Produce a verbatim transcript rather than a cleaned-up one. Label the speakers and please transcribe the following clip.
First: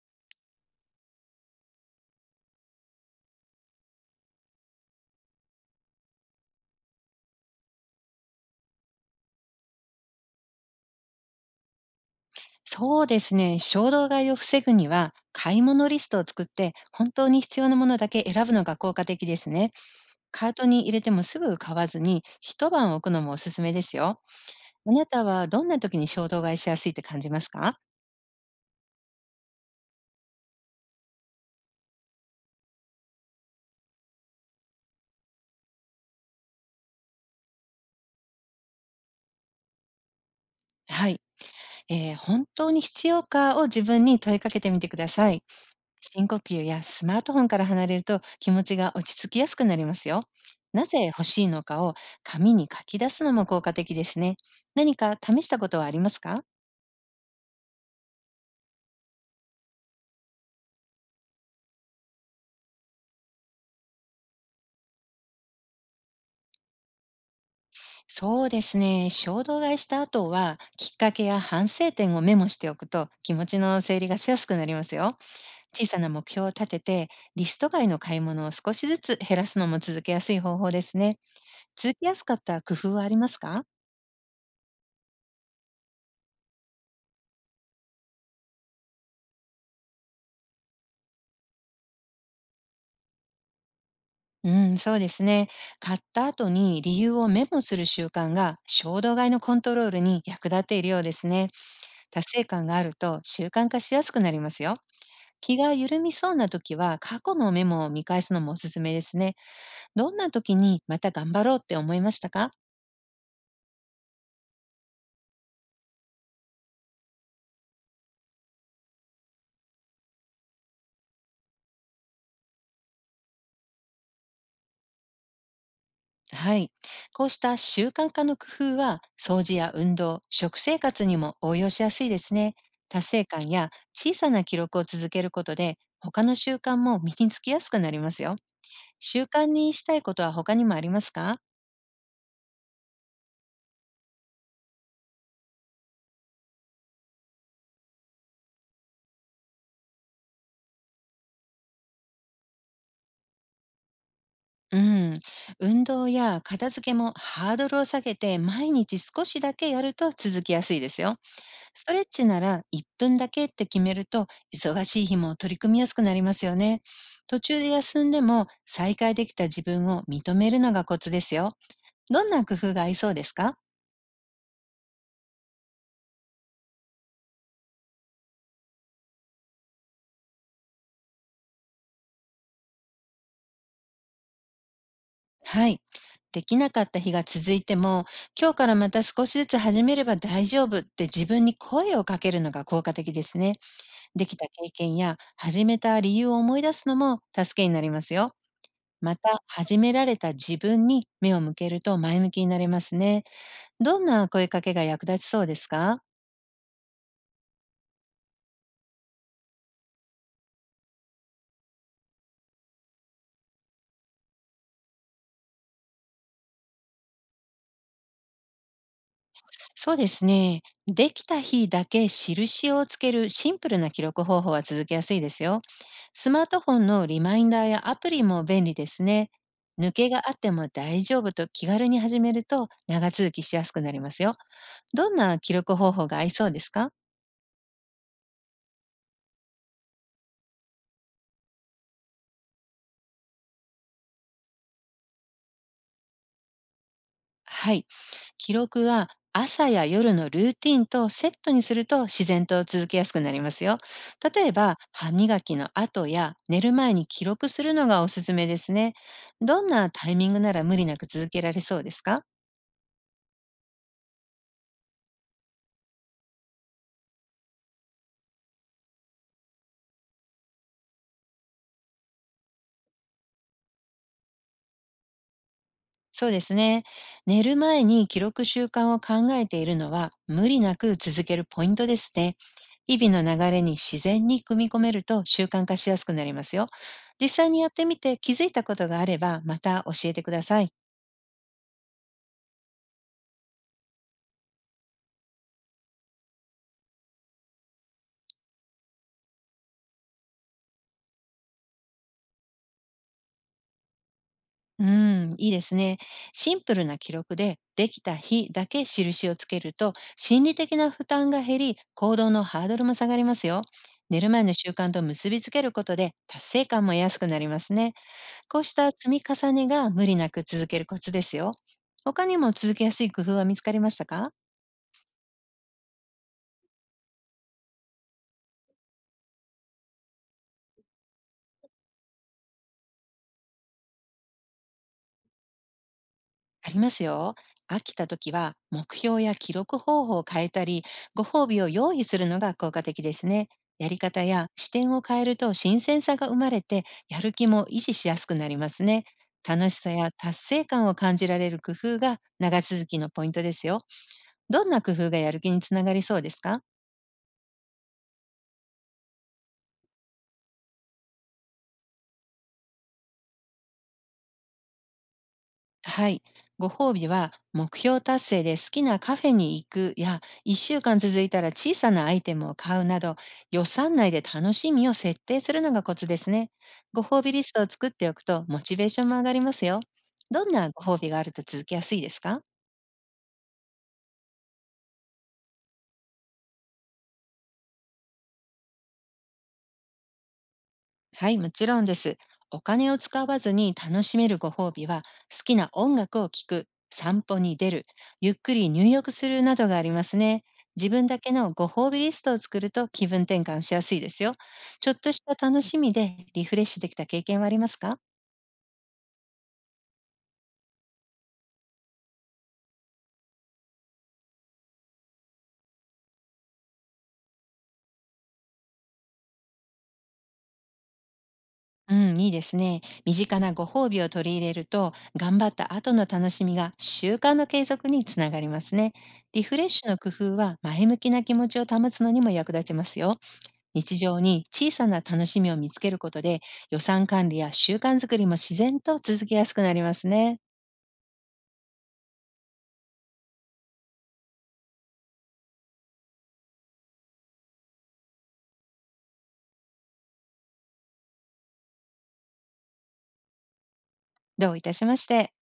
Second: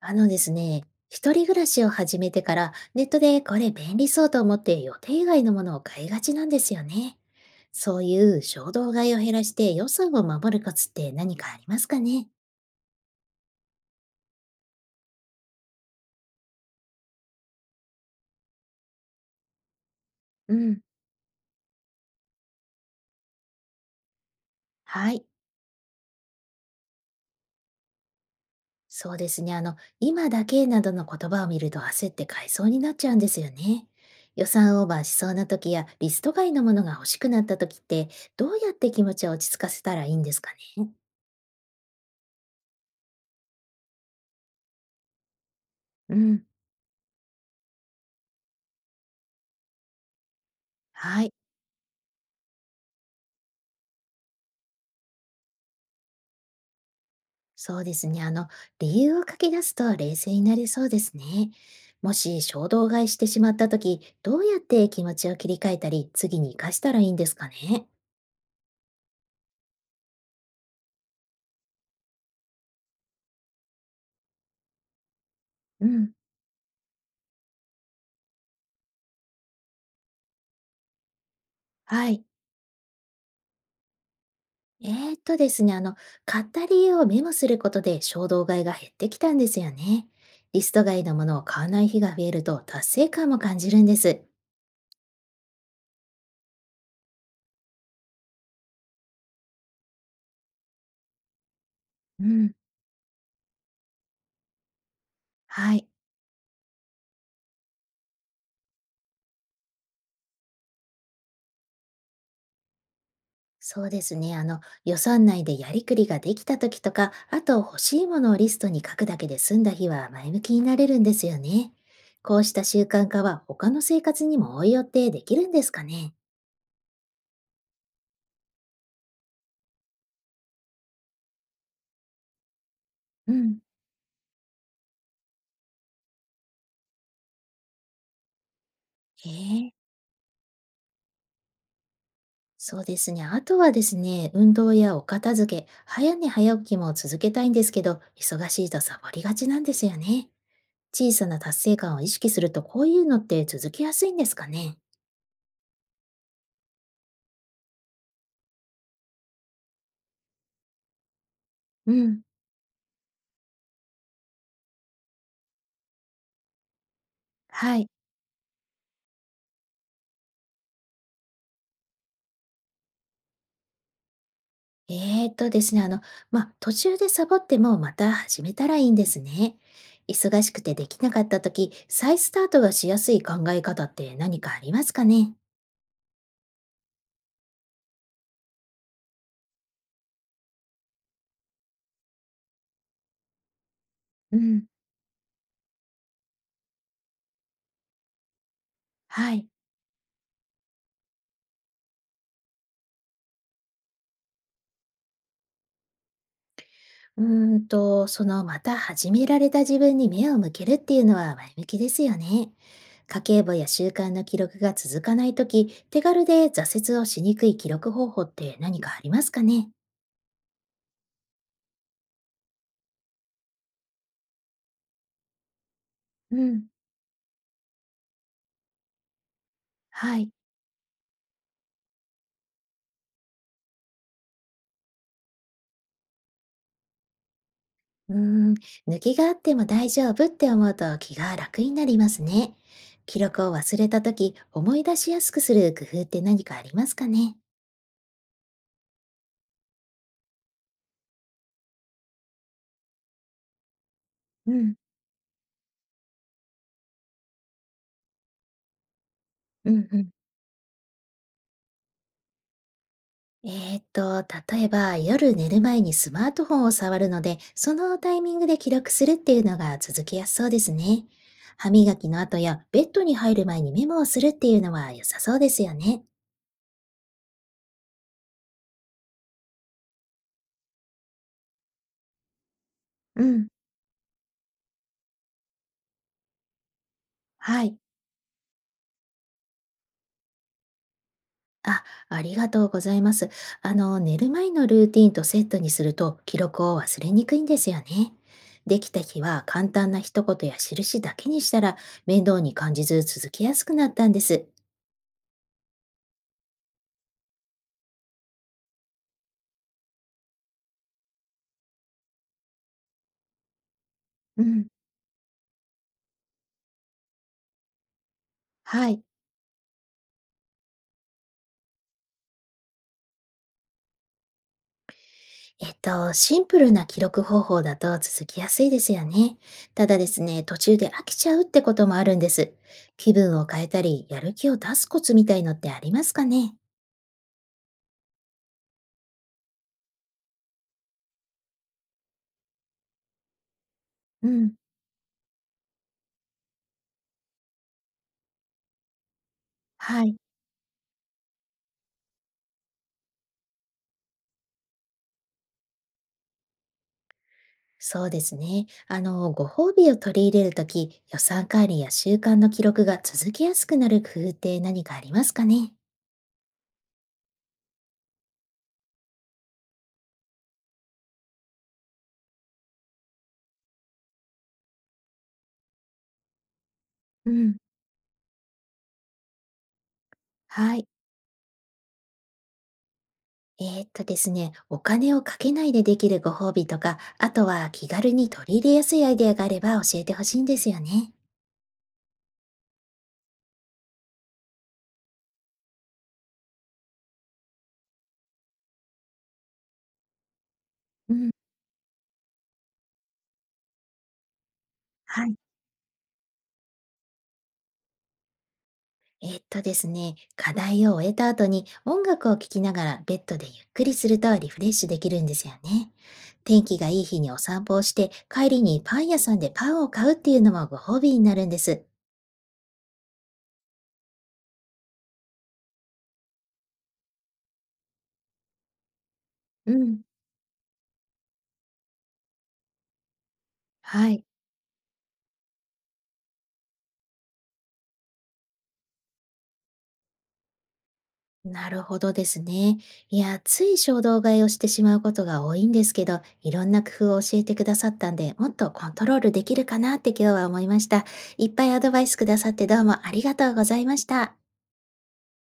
Speaker 1: あのですね、一人暮らしを始めてからネットでこれ便利そうと思って予定外のものを買いがちなんですよね。そういう衝動買いを減らして予算を守るコツって何かありますかね？
Speaker 2: そうですね。衝動買いを防ぐには、買い物リストを作って、本当に必要なものだけ選ぶのが効果的ですね。カー
Speaker 1: う
Speaker 2: ト
Speaker 1: ん。
Speaker 2: に入れてもすぐ買わずに、一晩置くのもおすすめですよ。あな
Speaker 1: は
Speaker 2: た
Speaker 1: い。
Speaker 2: はどんな時に衝動買いしやすいって感じますか？
Speaker 1: そうですね。あの、今だけなどの言葉を見ると焦って買いそうになっちゃうんですよね。予算オーバーしそうな時やリスト外のものが欲しくなった時ってどうやって気持ちを落ち着かせたらいいんですかね？
Speaker 2: はい、えー本当に必要かを自分に問いかけてみてください。
Speaker 1: う
Speaker 2: 深呼
Speaker 1: ん。
Speaker 2: 吸やスマートフォンから離れると気持ちが落ち着きやすくなりますよ。なぜ
Speaker 1: は
Speaker 2: 欲
Speaker 1: い。
Speaker 2: しいのかを紙に書き出すのも効果的ですね。何か試したことはありますか？
Speaker 1: そうですね。あの、理由を書き出すと冷静になれそうですね。もし衝動買いしてしまった時、どうやって気持ちを切り替えたり、次に活かしたらいいんですかね。
Speaker 2: そうですね。衝動買いした後は、きっかけや反省点をメモしておくと気持ちの整理がしやすくなりますよ。小
Speaker 1: う
Speaker 2: さな
Speaker 1: ん。
Speaker 2: 目標を立てて、リスト外の買い物を少しずつ減らすのも続けやすい方法ですね。続け
Speaker 1: は
Speaker 2: やす
Speaker 1: い。
Speaker 2: かった工夫はありますか？
Speaker 1: えー、っとですね、あの、買った理由をメモすることで衝動買いが減ってきたんですよね。リスト外のものを買わない日が増えると達成感も感じるんです。
Speaker 2: うん、そうですね。買った後に理由をメモする習慣が衝動買いのコントロールに役立っているようですね。
Speaker 1: う
Speaker 2: 達成
Speaker 1: ん。
Speaker 2: 感があると習慣化しやすくなりますよ。気が
Speaker 1: はい。
Speaker 2: 緩みそうな時は過去のメモを見返すのもおすすめですね。どんな時にまた頑張ろうって思いましたか？
Speaker 1: そうですね。あの、予算内でやりくりができた時とか、あと欲しいものをリストに書くだけで済んだ日は前向きになれるんですよね。こうした習慣化は他の生活にも応用ってできるんですかね？
Speaker 2: はい。こうした習慣化の工夫は掃除や運動、食生活にも応用しやすいですね。達成
Speaker 1: う
Speaker 2: 感
Speaker 1: ん、
Speaker 2: や小さな記録を続けることで他の習慣も身につきやすくなりますよ。習
Speaker 1: へ
Speaker 2: 慣
Speaker 1: え、
Speaker 2: にしたいことは他にもありますか？
Speaker 1: そうですね。あとはですね、運動やお片付け、早寝早起きも続けたいんですけど、忙しいとサボりがちなんですよね。小さな達成感を意識すると、こういうのって続きやすいんですかね？
Speaker 2: うん。運動や片付けもハードルを下げて毎日少しだけやると続きやすいですよ。ス
Speaker 1: う
Speaker 2: トレッ
Speaker 1: ん。
Speaker 2: チならいっぷんだけって決めると忙しい日も取り組みやすくなりますよね。途中で
Speaker 1: はい。
Speaker 2: 休んでも再開できた自分を認めるのがコツですよ。どんな工夫が合いそうですか？
Speaker 1: えーとですね、あの、まあ、途中でサボってもまた始めたらいいんですね。忙しくてできなかった時、再スタートがしやすい考え方って何かありますかね？
Speaker 2: はい。できなかった日が続いても、今日からまた少しずつ始めれば大丈夫って自分に声をかけるのが効果的ですね。で
Speaker 1: う
Speaker 2: きた
Speaker 1: ん、
Speaker 2: 経験や始めた理由を思い出すのも助けになりますよ。ま
Speaker 1: は
Speaker 2: た、
Speaker 1: い。
Speaker 2: 始められた自分に目を向けると前向きになれますね。どんな声かけが役立ちそうですか？
Speaker 1: うーんと、その、また始められた自分に目を向けるっていうのは前向きですよね。家計簿や習慣の記録が続かない時、手軽で挫折をしにくい記録方法って何かありますかね？
Speaker 2: そうですね。できた日だけ印をつけるシンプルな記録方法は続けやすいですよ。ス
Speaker 1: う
Speaker 2: マート
Speaker 1: ん、
Speaker 2: フォンのリマインダーやアプリも便利ですね。抜け
Speaker 1: は
Speaker 2: が
Speaker 1: い。
Speaker 2: あっても大丈夫と気軽に始めると長続きしやすくなりますよ。どんな記録方法が合いそうですか？
Speaker 1: うーん、抜きがあっても大丈夫って思うと気が楽になりますね。記録を忘れた時、思い出しやすくする工夫って何かありますかね？
Speaker 2: はい。記録は朝や夜のルーティンとセットにすると自然と続けやすくなりますよ。例
Speaker 1: う
Speaker 2: え
Speaker 1: ん、
Speaker 2: ば、歯磨きの後や寝る前に記録するのがおすすめですね。どん
Speaker 1: うん、
Speaker 2: な
Speaker 1: うん。
Speaker 2: タイミングなら無理なく続けられそうですか？
Speaker 1: えーっと、例えば夜寝る前にスマートフォンを触るので、そのタイミングで記録するっていうのが続きやすそうですね。歯磨きの後やベッドに入る前にメモをするっていうのは良さそうですよね。
Speaker 2: そうですね。寝る前に記録習慣を考えているのは無理なく続けるポイントですね。日々の
Speaker 1: うん、
Speaker 2: 流れに自然に組み込めると習慣化しやすくなりますよ。実際に
Speaker 1: は
Speaker 2: やっ
Speaker 1: い。
Speaker 2: てみて気づいたことがあればまた教えてください。
Speaker 1: あ、ありがとうございます。あの、寝る前のルーティンとセットにすると記録を忘れにくいんですよね。できた日は簡単な一言や印だけにしたら面倒に感じず続きやすくなったんです。
Speaker 2: うん、いいですね。シンプルな記録で、できた日だけ印をつけると、心理的な負担が減り、行動のハードルも下がりますよ。寝る
Speaker 1: う
Speaker 2: 前の
Speaker 1: ん。
Speaker 2: 習慣と結びつけることで、達成感も得やすくなりますね。こうし
Speaker 1: は
Speaker 2: た
Speaker 1: い。
Speaker 2: 積み重ねが無理なく続けるコツですよ。他にも続けやすい工夫は見つかりましたか？
Speaker 1: えっと、シンプルな記録方法だと続きやすいですよね。ただですね、途中で飽きちゃうってこともあるんです。気分を変えたり、やる気を出すコツみたいのってありますかね？
Speaker 2: ありますよ。飽きた時は目標や記録方法を変えたり、ご褒美を用意するのが効果的ですね。やり方
Speaker 1: う
Speaker 2: や
Speaker 1: ん。
Speaker 2: 視点を変えると新鮮さが生まれて、やる気も維持しやすくなりますね。楽しさ
Speaker 1: は
Speaker 2: や
Speaker 1: い。
Speaker 2: 達成感を感じられる工夫が長続きのポイントですよ。どんな工夫がやる気につながりそうですか？
Speaker 1: そうですね。あの、ご褒美を取り入れるとき、予算管理や習慣の記録が続けやすくなる工夫って何かありますかね？
Speaker 2: はい。ご褒美は目標達成で好きなカフェに行くやいっしゅうかん続いたら小さなアイテムを買うなど、予算内で楽しみを設定するのがコツですね。ご褒
Speaker 1: う
Speaker 2: 美リス
Speaker 1: ん、
Speaker 2: トを作っておくとモチベーションも上がりますよ。どんな
Speaker 1: は
Speaker 2: ご
Speaker 1: い。
Speaker 2: 褒美があると続けやすいですか？
Speaker 1: えーっとですね、お金をかけないでできるご褒美とか、あとは気軽に取り入れやすいアイデアがあれば教えてほしいんですよね。
Speaker 2: はい、もちろんです。お金を使わずに楽しめるご褒美は、好きな音楽を聴く、散歩に出る、ゆっくり入浴するなどがありますね。自分
Speaker 1: う
Speaker 2: だ
Speaker 1: ん。
Speaker 2: けのご褒美リストを作ると気分転換しやすいですよ。ちょっとし
Speaker 1: は
Speaker 2: た
Speaker 1: い。
Speaker 2: 楽しみでリフレッシュできた経験はありますか？
Speaker 1: えっとですね、課題を終えた後に音楽を聴きながらベッドでゆっくりするとリフレッシュできるんですよね。天気がいい日にお散歩をして帰りにパン屋さんでパンを買うっていうのもご褒美になるんです。
Speaker 2: うん、いいですね。身近なご褒美を取り入れると、頑張った後の楽しみが習慣の継続につながりますね。リフレッ
Speaker 1: う
Speaker 2: シュの
Speaker 1: ん。
Speaker 2: 工夫は前向きな気持ちを保つのにも役立ちますよ。日
Speaker 1: は
Speaker 2: 常
Speaker 1: い。
Speaker 2: に小さな楽しみを見つけることで予算管理や習慣づくりも自然と続きやすくなりますね。
Speaker 1: なるほどですね。いや、つい衝動買いをしてしまうことが多いんですけど、いろんな工夫を教えてくださったんで、もっとコントロールできるかなって今日は思いました。いっぱいアドバイスくださってどうもありがとうございました。
Speaker 2: どういたしまして。